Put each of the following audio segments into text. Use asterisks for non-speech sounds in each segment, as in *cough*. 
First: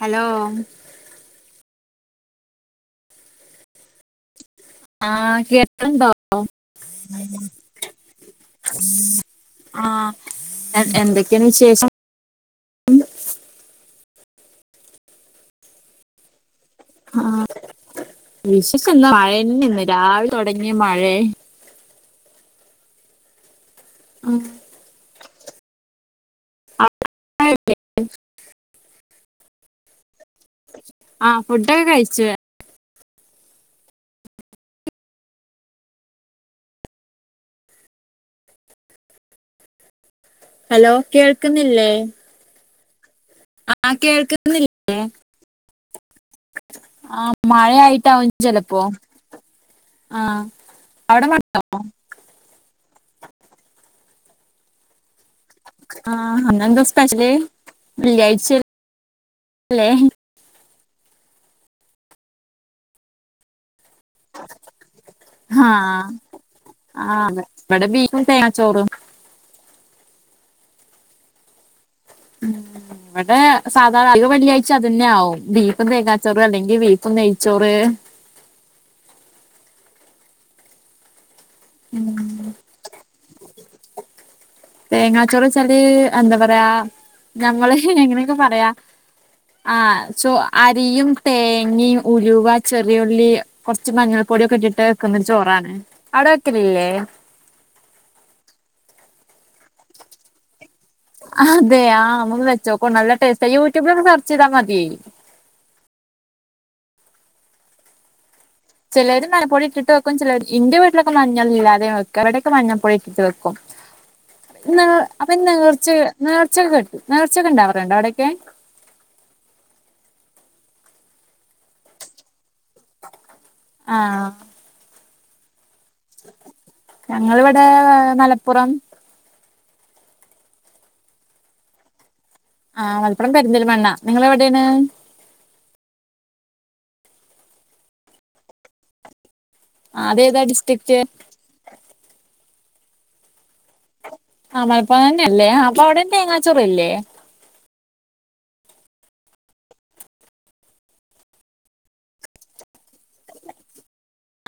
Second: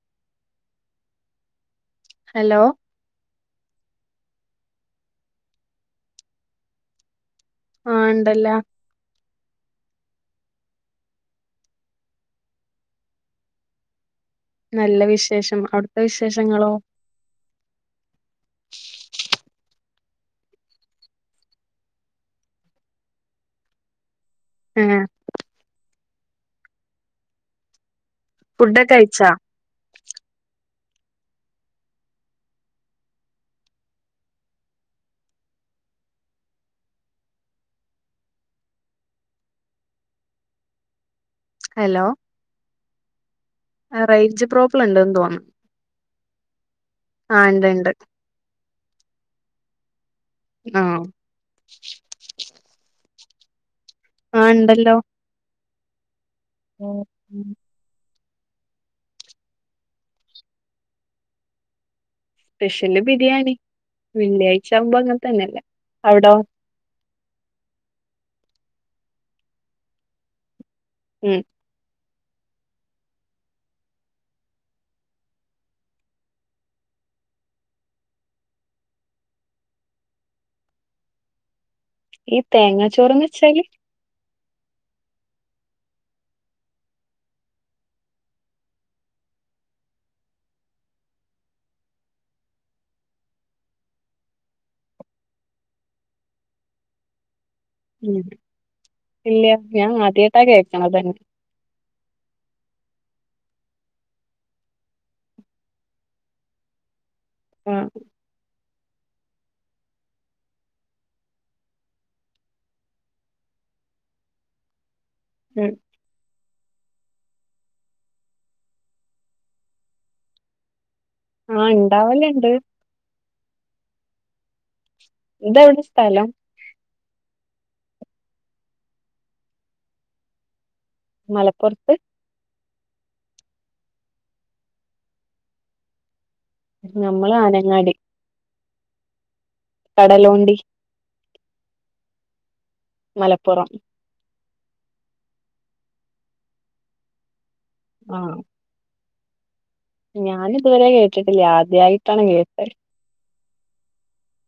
Hello hello ആഹ് കേക്ക്ണ്ടോ ആഹ് ഇണ്ടല്ലോ ആഹ് എന്തൊക്കാണ് വിശേഷം നല്ല വിശേഷം അവിടുത്തെ വിശേഷങ്ങളോ ആഹ് *unintelligible* ഇന്ന് രാവിലെ തൊടങ്ങിയ മയേന്നെ ആഹ് മഴയല്ലേ? ഫുഡക്കെ കയിച്ചാ ആഹ് ഫുഡോക്കെ കഴിച്ച് ഹലോ കേൾക്കുന്നില്ലേ ആ അഹ് റേഞ്ച് പ്രോബ്ലണ്ട്ന്ന് തോന്ന്ണ് ആഹ് ഉണ്ട് മഴ ഉണ്ട് ആയിട്ടാവും ചെലപ്പോ ആഹ് ആഹ് ആഹ് ഇണ്ടല്ലോ ആഹ് ഇന്നെന്തസ്പെഷ്യല് വെള്ളിയാഴ്ച ല്ലേ സ്പെഷ്യല് ബിരിയാണി വെള്ളിയാഴ്ച ആവുമ്പോ അങ്ങനെ തന്നെല്ലേ അവിടോ ആഹ് ഇവിടെ ബീഫും തേങ്ങച്ചോറും ഉം ഉം *unintelligible* ഇവിടെ സാധാ വെള്ളിയാഴ്ച അതു ന്നെആവും ബീഫും തേങ്ങാച്ചോറ് അല്ലെങ്കിൽ ബീഫും നെയച്ചോറ് *unintelligible* ഈ തേങ്ങാ ചോറ്ന്ന് വെച്ചാല് തേങ്ങാച്ചോറ്ന്ന് വെച്ചാല് എന്താ പറയാ ഞങ്ങള് എങ്ങനെയൊക്കെ പറയാ ആ *unintelligible* അരിയും തേങ്ങയും ഉലുവ ചെറിയൊള്ളി കുറച്ച് മഞ്ഞൾ പൊടിയൊക്കെ ഇട്ടിട്ട് വെക്കുന്ന ഒരു ചോറാണ് അവിടെ വെക്കലില്ലേ ഉം ഇല്ല്യ ഞാൻ ആദ്യയിട്ടാ കേൾക്കണതന്നെ അതെയാ നമ്മക്ക് വെച്ചോക്കോ നല്ല ടേസ്റ്റ് യൂട്യൂബില് ഒന്ന് സെർച്ച് ചെയ്താ മതി ആഹ് ചെലര് മഞ്ഞപ്പൊടി ഇട്ടിട്ട് വെക്കും ചെലര് ഇന്റെ വീട്ടിലൊക്കെ മഞ്ഞളില്ലാതെ വെക്കാ ഇവിടൊക്കെ മഞ്ഞൾപ്പൊടി ഇട്ടിട്ട് വെക്കും നേ അപ്പൊ ഉം നേർച്ച നേർച്ചൊക്കെ കെട്ടു നേർച്ചൊക്കെ ഇണ്ടാവറുണ്ടോ അവിടൊക്കെ ആഹ് ഇണ്ടാവല്ണ്ട് ആഹ് ഇതെവിടെ സ്ഥലം ഞങ്ങളിവിടെ മലപ്പുറം മലപ്പുറത്ത് ആഹ് മലപ്പുറത്ത് പെരിന്തൽമണ്ണ നിങ്ങളെവിടെയാണ് ഞമ്മള് ആനങ്ങാടി അതേതാ കടലുണ്ടി ഡിസ്ട്രിക്റ്റ് മലപ്പുറം ആ മലപ്പൊറം തന്നെ അല്ലേ അപ്പൊ അവിടെ തേങ്ങാച്ചോറില്ലേ ആഹ് ഞാനിതുവരെ കേട്ടിട്ടില്ല ആദ്യായിട്ടാണ് കേട്ടെ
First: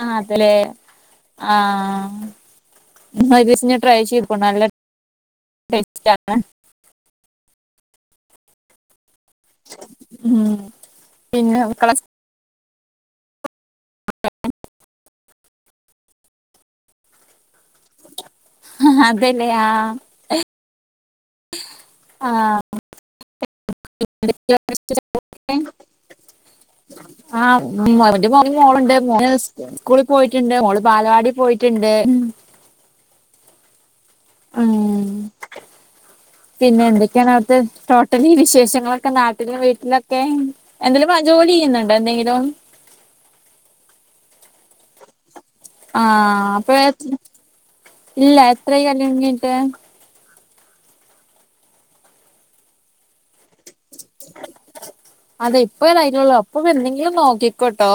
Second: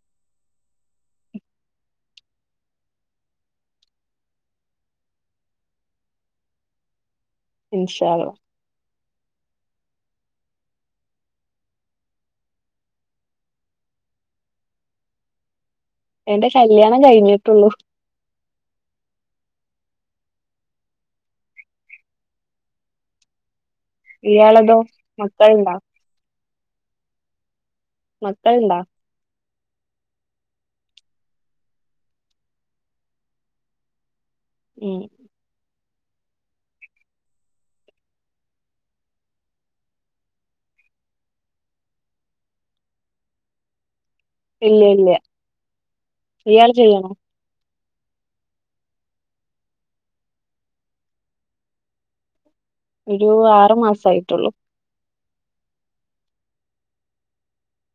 ആഹ് അതലേ ആഹ് ന്ന ഒരീസംഞ് ട്രൈ ചെയ്തോ നല്ല ടെസ്റ്റാണ് ഇൻഷാള്ള ഉം *unintelligible* *inaudible* എന്റെ കല്യാണം കഴിഞ്ഞിട്ടുള്ളൂ ആഹ് അതെല്ലേ ആഹ് ആഹ് ഇയാളതോ മക്കൾണ്ടോ ആഹ് മക്കളുണ്ടാ *unintelligible* സ്കൂളിൽ പോയിറ്റ്ണ്ട് മോള് ബാലവാടി പോയിറ്റ്ണ്ട് ഉം പിന്നെ എന്തൊക്കെയാണ് അവിടുത്തെ ടോട്ടലി വിശേഷങ്ങളൊക്കെ നാട്ടിലും വീട്ടിലൊക്കെ? എന്തേലും വ ജോലി ചെയ്യുന്നുണ്ടോ? എന്തെങ്കിലും ഇല്ല ഇല്ല്യാ. ആഹ് അപ്പയെ ഇല്ല എത്രയി കല്ലിയാണം കഴിഞ്ഞിട്ട്? ഒരു ആറു മാസായിട്ടൊള്ളു. അതെ ഇപ്പോ ലൈനുള്ളു അപ്പൊ എന്തെങ്കിലും നോക്കിക്കോട്ടോ.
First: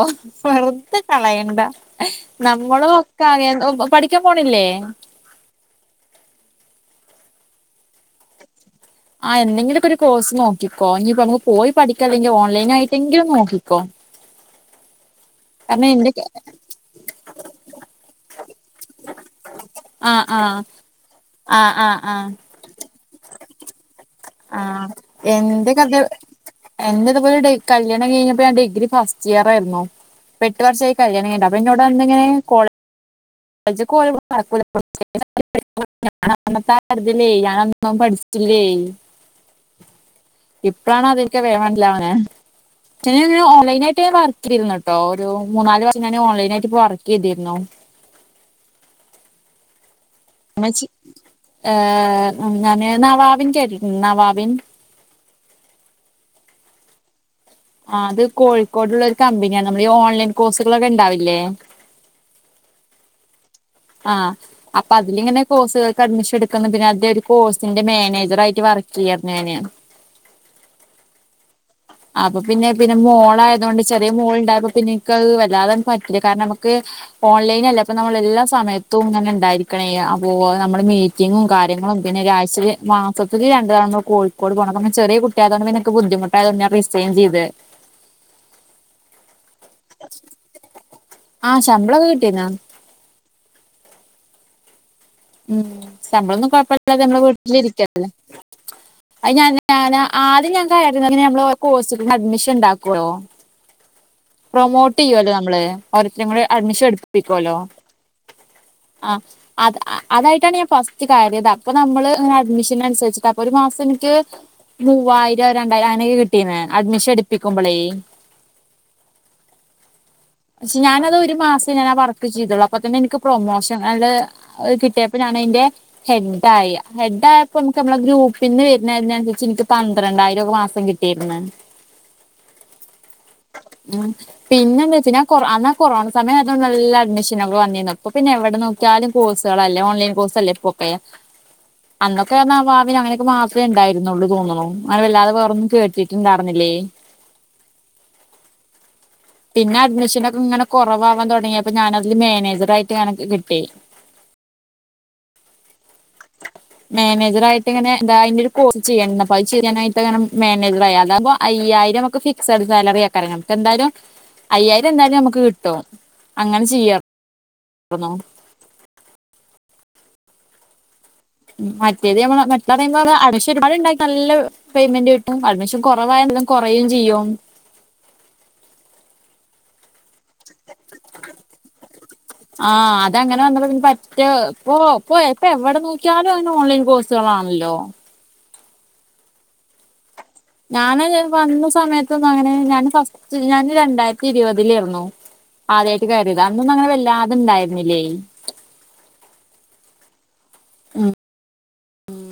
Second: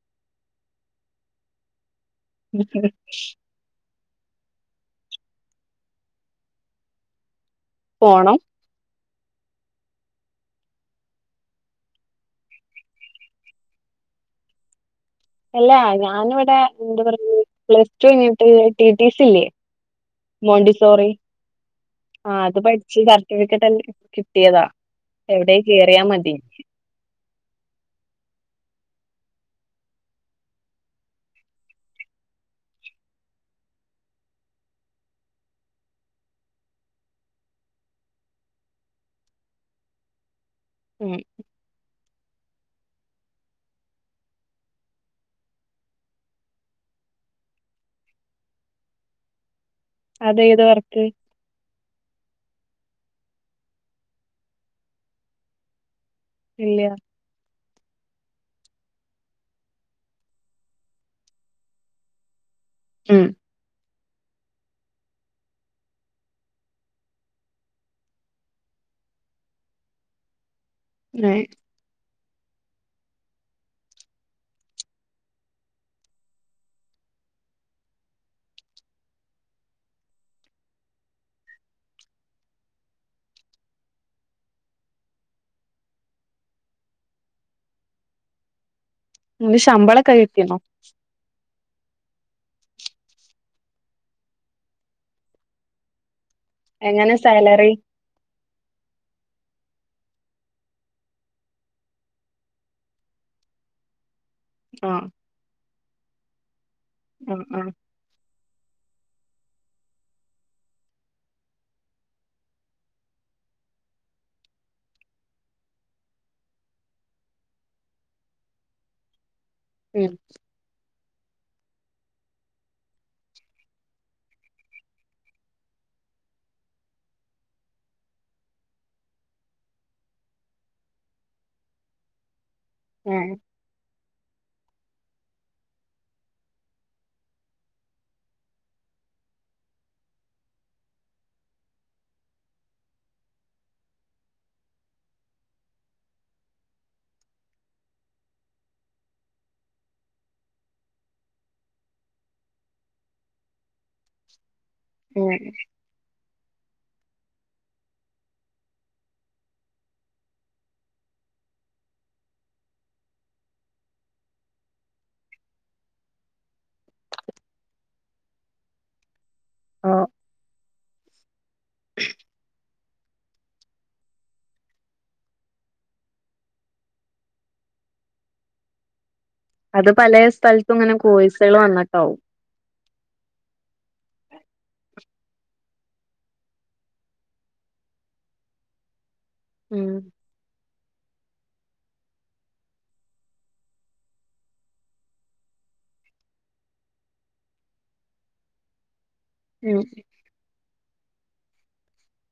വെറുതെ കളയണ്ട നമ്മള് ഒക്കെ അങ്ങ പഠിക്ക്യാൻ പോണില്ലേ? പോണം. ആഹ് എന്തെങ്കിലൊക്കൊരു കോഴ്സ് നോക്കിക്കോ ഇഞ്ഞിയിപ്പോ നമുക്ക് പോയി പഠിക്ക അല്ലെങ്കി ഓൺലൈനായിട്ടെങ്കിലും നോക്കിക്കോ. അല്ല കാരണം എന്റെ ഞാനിവിടെ എന്താ പറഞ്ഞു പ്ലസ് ടു കയിഞ്ഞിട്ട് ടി ടി സി ഇല്ലേ? ആഹ് ആഹ് ആഹ് ആഹ് അത് പഠിച്ച് സർട്ടിഫിക്കറ്റെല്ലാ കിട്ടിയതാ ആഹ് എവിടേ എന്റെ കഥ കേറിയാ മതി. എന്റെ ഇതുപോലെ ഡി കല്ല്യാണം കഴിഞ്ഞപ്പോ ഞാൻ ഡിഗ്രി ഫസ്റ്റ് ഇയറായിരുന്നു. ഇപ്പെട്ടുവർഷായി കല്ല്യാണം കഴിഞ്ഞിട്ട് അപ്പൊ ഇന്നോട് അന്നിങ്ങനെ കോൾ ജ്ജ് കോ നടക്കൂല *unintelligible* *unintelligible* തിലേയ് ഞാൻ ഒന്നും പഠിച്ചിട്ടില്ലേയ്. ഇപ്പളാണ് ഉം അതനിക് വേ മനസ്സിലാവണേ. *unintelligible* ഓൺലൈനായിട്ട് ഞാൻ വർക്ക് ചെയ്തിരുന്നു ട്ടോ ഒരു മൂന്നാല് വർഷം ഞാന് ഓൺലൈനായിട്ട് ഇപ്പോ വർക്ക് ചെയ്തിരുന്നു. അതേത് വർക്ക്? ഏ ഞാന് നവാബിൻ കെട്ടി നവാബിൻ ഇല്ല്യാ. ആ അത് കോഴിക്കോടുള്ള ഒരു കമ്പനിയാണ് നമ്മളീ ഓൺലൈൻ കോസുകള്ളൊക്കെ ഇണ്ടാവില്ലേ? ഉം ആഹ് അപ്പൊ അതിലിങ്ങനെ കോഴ്സുകൾക്ക് അഡ്മിഷൻ എടുക്കുന്നുണ്ട് പിന്നെ അത് ഒരു കോഴ്സിന്റെ മേനേജറായിട്ട് വർക്ക് ചെയ്യാരുന്നു ഞാന് *unintelligible* അപ്പൊ പിന്നെ പിന്നെ മോളയതോണ്ട് ചെറിയ മോളുണ്ടായപ്പോ പിന്നെ ഇൻക്കത് വല്ലാതെ പറ്റില്ല കാരണം അമ്മക്ക് ഓൺലൈനല്ലേ അപ്പൊ നമ്മളെല്ലാ സമയത്തും ഇങ്ങനെ ഇണ്ടായിരിക്കണം എഹ് അപ്പോ നമ്മള് മീ റ്റിങ്ങും കാര്യങ്ങളും പിന്നെ ഒരാഴ്ചയില് മാസത്തില് രണ്ട് തവണ കോയ്ക്കോട് പോണം പ്പ ങ്ങനെ ചെറിയ കു റ്റതോണ്ട് ഇൻക് ബുദ്ധിമുട്ടായതോണ്ട് ഞാൻ റിസൈൻ ചെയ്തേ ന് ശമ്പള കൈട്ടിനോ ആഹ് ശമ്പളൊക്കെ കിട്ടിന്നാ ഉം ശമ്പളൊന്നും കൊഴപ്പമില്ലെ എങ്ങനെ നമ്മടെ സാലറി വീട്ടിലിരിക്കല്ലേ അത് ഞാൻ ഞാനാ ആദ്യം ഞാൻ കയറുന്ന ഞമ്മള് കോഴ്സൊക്കെ അഡ്മിഷൻ ഇണ്ടാക്കുവല്ലോ ആ പ്രൊമോട്ട് ചെയ്യുവല്ലോ നമ്മള് ഓരോരുത്തരും കൂടെ അഡ്മിഷൻ ആ എടുപ്പിക്കുവല്ലോ ആ ആഹ് അത് അതായിട്ടാണ് ഞാൻ ഫസ്റ്റ് കാര്യത് അപ്പൊ നമ്മള് ഇങ്ങ് അഡ്മിഷനനുസരിച്ചിട്ട് അപ്പൊ ഒരു മാസം എനിക്ക് മൂവായിരം രണ്ടായിരം അങ്ങനൊക്കെ കിട്ടീന്ന് അഡ്മിഷൻ എടുപ്പിക്കുമ്പോളേ ഉം പക്ഷെ ഞാനത് ഒരു മാസം ഞാനാ വർക്ക് ചെയ്തുള്ളൂ അപ്പൊ തന്നെ എനിക്ക് പ്രൊമോഷൻ അല് ആഹ് കിട്ടിയപ്പൊ ഞാനതിന്റെ ഹെഡ് ആയി ഹെഡ് ആയപ്പോ നമുക്ക് നമ്മള ഗ്രൂപ്പിന്ന് വരുന്നതിനനുസരിച്ച് എനിക്ക് പന്ത്രണ്ടായിരംക്കൊ മാസം കി പിന്ന ഉം ഉം പിന്നെ എന്നാ വെച്ചീനാ ഞാൻ കൊ അന്നാ കൊറോണ സമയം അയതുകൊണ്ട് നല്ല അഡ്മിഷനുകൾ വന്നിരുന്നു അപ്പ പിന്നെ എവിടെ നോ ക്കിയാലും കോഴ്സുകളല്ലേ ഓൺലൈൻ കോഴ്സ് അല്ലേ ഇപ്പൊക്കെ അന്നൊക്കാന്ന് പറഞ്ഞാ ആ ഭാവില് അങ്ങനെയൊക്കെ മാത്രേ ഉണ്ടായിരുന്നുള്ളൂ തോന്നണു അല്ലാതെ വേറൊന്നും കേട്ടിട്ടുണ്ടായിരുന്നില്ലേ പിന്നെ അഡ്മിഷനൊക്കെ ഇങ്ങനെ കുറവാവാൻ തുടങ്ങിയപ്പോ ഞാനതില് മാനേജറായിട്ട് അങ്ങനെ കിട്ടി ഉം *unintelligible* മാനേജർായിട്ട ഇങ്ങനെ ഇതാ അതിന്റെ ഒരു കോഴ്സ് ചെയ്യണ്ടണ്ട് അപ്പോ അത് ചെയ്യാനായിട്ട് അങ്ങെ മാനേജറായി അതാമ്പോ അയ്യായിരമൊക്കെ ഫിക്സഡ് സാലറി ആക്കറ *unintelligible* എന്തായാലും അയ്യായിരം എന്തായാലും നമുക്ക് കിട്ടും അങ്ങനെ ചെയ്യാം അണോ ഓ മറ്റേത് ഞമ്മള മറ്റ് *unintelligible* നല്ല പേയ്മെന്റ് കിട്ടും അഡ്മിഷൻ കുറവായ എന്തും കുറയും ചെയ്യും അത് പല സ്ഥലത്തും ഇങ്ങനെ കോഴ്‌സകൾ വന്നിട്ടാവും ആഹ് അതങ്ങനെ വന്ന പി പറ്റ ഇപ്പൊ ഇപ്പ എപ്പ എവിടെ നോക്കിയാലും ആന് ഓൺലൈൻ കോഴ് *unintelligible* ഉം ഞാന് വന്ന സമയത്തൊന്നങ്ങനെ ഞാന് ഫസ്റ്റ് ഞാൻ രണ്ടായിരത്തി ഇരുപതിലായിരുന്നു ആദ്യായിട്ട് കയറീതാ അന്നൊന്നും അങ്ങെ വല്ലാതണ്ടായിരുന്നില്ലേ ഉം ഉം ഉം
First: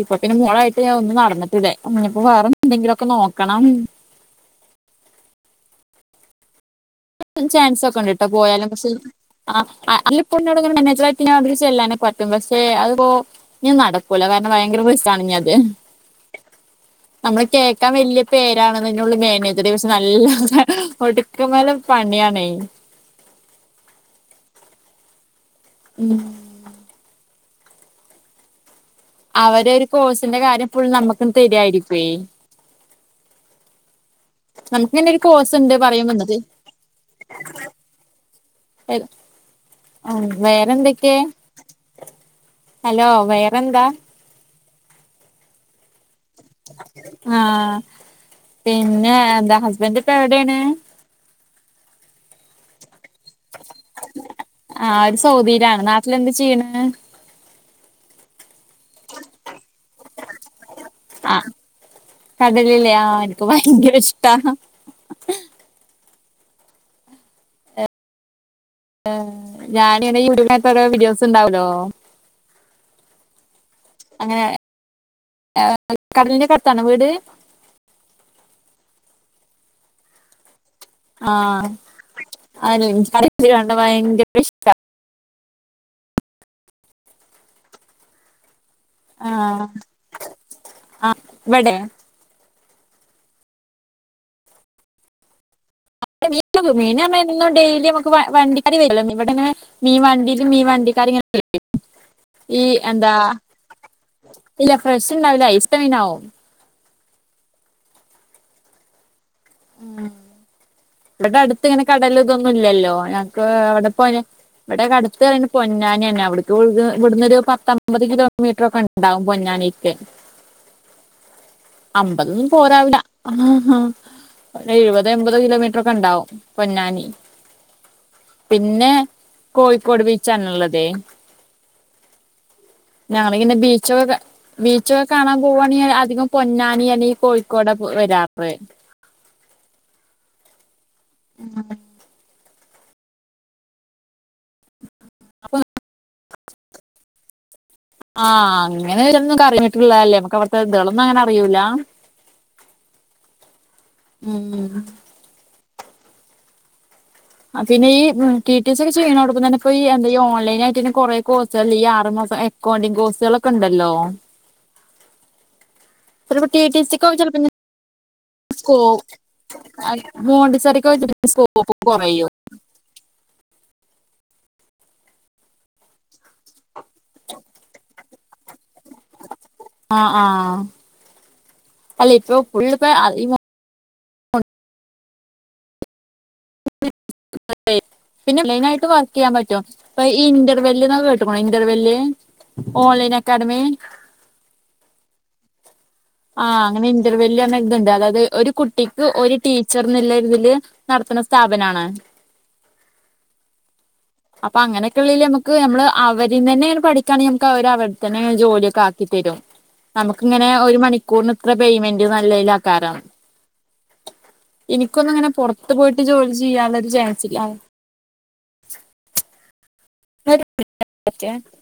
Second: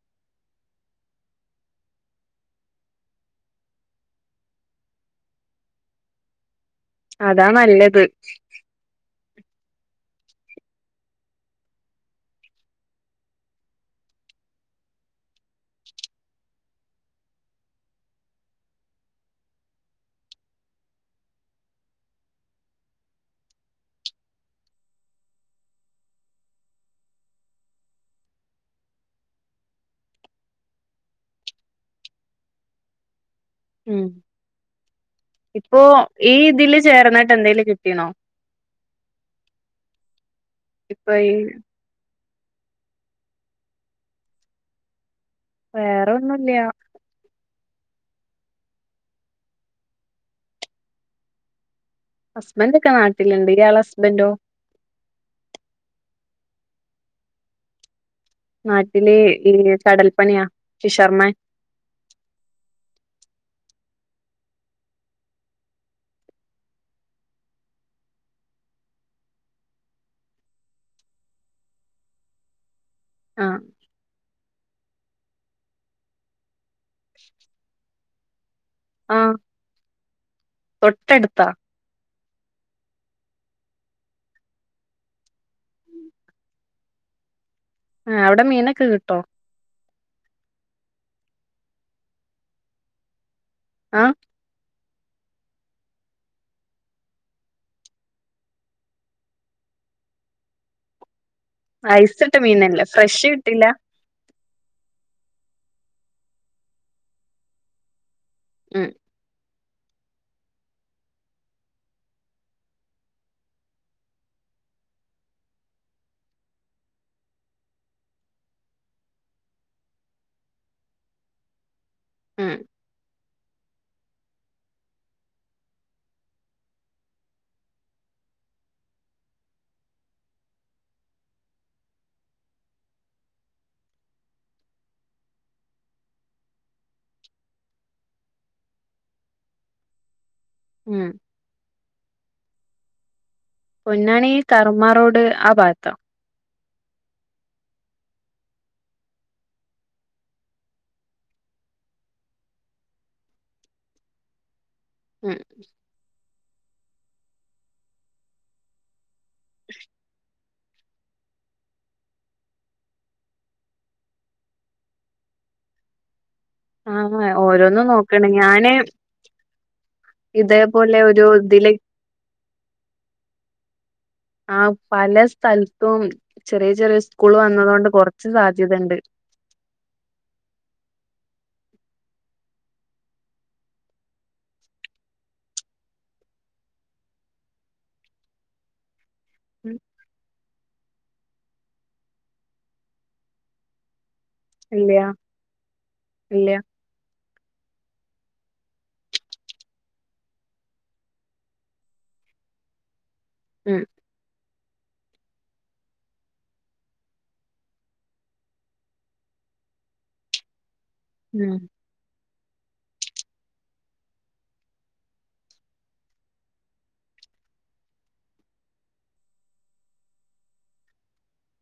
ഇപ്പൊ പിന്നെ മോളായിട്ട് ഞാൻ ഒന്ന നടന്നിട്ടില്ലേ ഇനിപ്പോ വേറെ എന്തെങ്കിലൊക്കെ നോക്കണം അതാ ചാൻസ് നല്ലത് ഒക്കെണ്ട് ട്ടോ പോയാലും പക്ഷെ ആ ആ അല്ല് ഇപ്പോന്നോടിങ്ങനെ മാനേജറായിട്ട് *unintelligible* അവര് ചെല്ലാനെ പറ്റും പക്ഷെ അത്പ്പോ നി നടക്കൂല കാരണം ഭയങ്കര പ്ര *unintelligible* ആണ് ഇനിയത് നമ്മള് കേക്കാൻ വലിയ പേരാണെന്നനുള്ളി മേനജർ പക്ഷെ നല്ല ഒടുക്കമല പണ്ണിയാണേ ഉം അവരെ ഒരു കോഴ്സിന്റെ കാര്യം പുൾ നമുക്കും തരിായിരിക്കേ ഉം നമുക്കിങ്ങനെ ഒരു കോഴ്സ് ഉണ്ട് ഇപ്പോൊ പറയും ഈ വന്നത് ഇതില് ചേർന്നിട്ട് എന്തേലും കിട്ടീണോ ഉം ഇപ്പൊ വേറെന്തൊക്കെ ഈ ഹലോ വേറെന്താ വേറെ ഒന്നുല്ല്യാ ആഹ പിന്നെ എന്താ ഹസ്ബൻറ് ഇപ്പോ എവിടെയാണ് ഹസ്ബൻറ് ഒക്കെ നാട്ടിലുണ്ട് ഇയാള ഹസ്ബൻഡോ *unintelligible* സൗദിയിലാണ് നാട്ടിൽ എന്ത് ചെയ്യണ് നാട്ടില് *unintelligible* കടൽപ്പണിയാ ഷിഷർമമാൻ കടലിലെ ആ എനക്ക് ഭയങ്കര ഇഷ്ട. ഉം ഞാനിനയി *unintelligible* ഓരോ വീഡിയോസ് ഉണ്ടാവുല്ലോ. ആഹ് അങ്ങനെ കടലിന്റെഒക്കെ അടുത്താണോ വീട്. ആഹ് തൊട്ടടുത്താ ആഹ *unintelligible* കണ്ട ഭയങ്കര ഇഷ്ട അവ്ടെ മീനൊക്കെ കിട്ടും. ആഹ് ആഹ് വിടെ. ആഹ. *unintelligible* മീൻ നമ്മഎന്നും ഡെയിലി നമുക്ക് വ വണ്ടിക്കാര് വരും ഇവിടെങ്ങനെ. മീൻ വണ്ടിൽമീൻ വണ്ടിക്കാരിങ്ങനെ. ഐസിട്ട മീനല്ലേ ഫ്രഷ് കിട്ടില്ല.. ഇല്ല ഫ്രഷ് ണ്ടാവൂല ഐസ്ട്ട മീൻ ആവും. ഉം... ഉം. ഇവിടെ അടുത്ത് ഇങ്ങനെ കടൽ ഇതൊന്നും ഇല്ലല്ലോ ഞങ്ങക്ക് അവിടെ പോയ. ഇവിടെ ഒക്കെ അടുത്ത് *unintelligible* പൊന്നാനിന്നെഅവിടുക്ക് ഇവിടുന്നൊരു പത്തമ്പത് കിലോമീറ്ററൊക്കെ ഉണ്ട്. ഉണ്ടാവും പൊന്നാനിക്ക്. അമ്പതൊന്നും ഉം പോരാവില്ല ആഹാ എഴുപത് എമ്പത് കിലോമീ റൊക്കെ ഉണ്ടാവും പൊന്നാനി. പിന്നെ കോഴിക്കോട് ബീച്ചാനുള്ളതേ ഞങ്ങളിന്ന് ബീച്ചോകെ ബീച്ചൊകാണാൻ പോവാണെങ്കിൽ അധികം പൊന്നാനി അല്ലെങ്കി കോഴിക്കോടാ വെരാറ് ഉം *unintelligible* പൊന്നാനീ കർമ റോഡ് ആ ഭാഗത്താ *inaudible* ആഹ് അങ്ങനെരോന്നു അറിനിട്ടിലല്ലേ, നമ്മക്ക് അവിട്ത്തെ ഇതുകളൊന്നും അങ്ങനെ അറിയൂല ഉം ഉം ഉം ഉം പിന്നെ ഈ ടി ടി സി ഒക്കെ ചെയ്യ്ണോട് ത്ത്ന്നന്നെ ഇപ്പോ ഈ എന്ത ഓൺലൈൻ ആയിട്ടന്നെകൊറേ, കോഴ്സ്സാലേ ഈ ആറു മാസ എക്കൗണ്ടിങ് കോഴ്സാളൊക്കെ ണ്ടല്ലോ. *unintelligible* ടി ടി സി ക്കൊക്കെ ചെൽപങ്കി ഓരോന്ന് നോക്കാണങ്കി സ്കോ, അ ഇതേപോലെ ഒരു ഇതില് മോണ്ടിസോറിക്കൊക്കെസ്കോപ്പ്കൊറയും ആ പല സ്ഥൽത്തും ചെറിയ ചെറിയ സ്കൂള് വന്നതോണ്ട് കൊർച്ച് സാധ്യതണ്ട്. ആഹ് ആഹ് അല്ല ഇപ്പ ഫുൾ. *unintelligible* പിന്നെ മെയിനായിട്ട് വർക്ക് ചെയ്യാൻ പറ്റും പ്പൊ ഈ ഇന്റർവെല്ല് ന്നൊക്കെ കേ ട്ട്ക്ക്ണോ? ഇന്റർ വെല്ല് ഓൺലൈൻ അക്കാഡമി ഇല്ല്യാ ആഹ് അങ്ങനെ ഇന്റർവെല്ല് പർഞ്ഞ ഒരു ഇതുണ്ട്. അതായത് ഒരു കുട്ടിക്ക് ഒരു ടീച്ചർന്നുള്ള ഒരുതില് നടത്ത്ണ സ്ഥാപനാണ് ഉം ഉ.. അപ്പൊ അങ്ങനെയൊക്കെള്ളീല് നമുക്ക് നമ്മള് അവരിന്ന്ന്നെ പഠിക്കാണെങ്കി നമുക്ക് ഓര് അവിട്തന്നെ ജോലി ഒക്കെ ആക്കി തരും. നമുക്ക് ഇങ്ങനെ ഒരു മണിക്കൂർന് ഇത്ര ഉം പേയ്മെന്റ്ന്നല്ലിലാക്കാരം. എനിക്കൊന്നും ഇങ്ങനെ പുറത്ത് പോയിട്ട് ജോലി ചെയ്യാനുള്ള ഒരു ചാൻസ് ഇല്ല ആ *inaudible*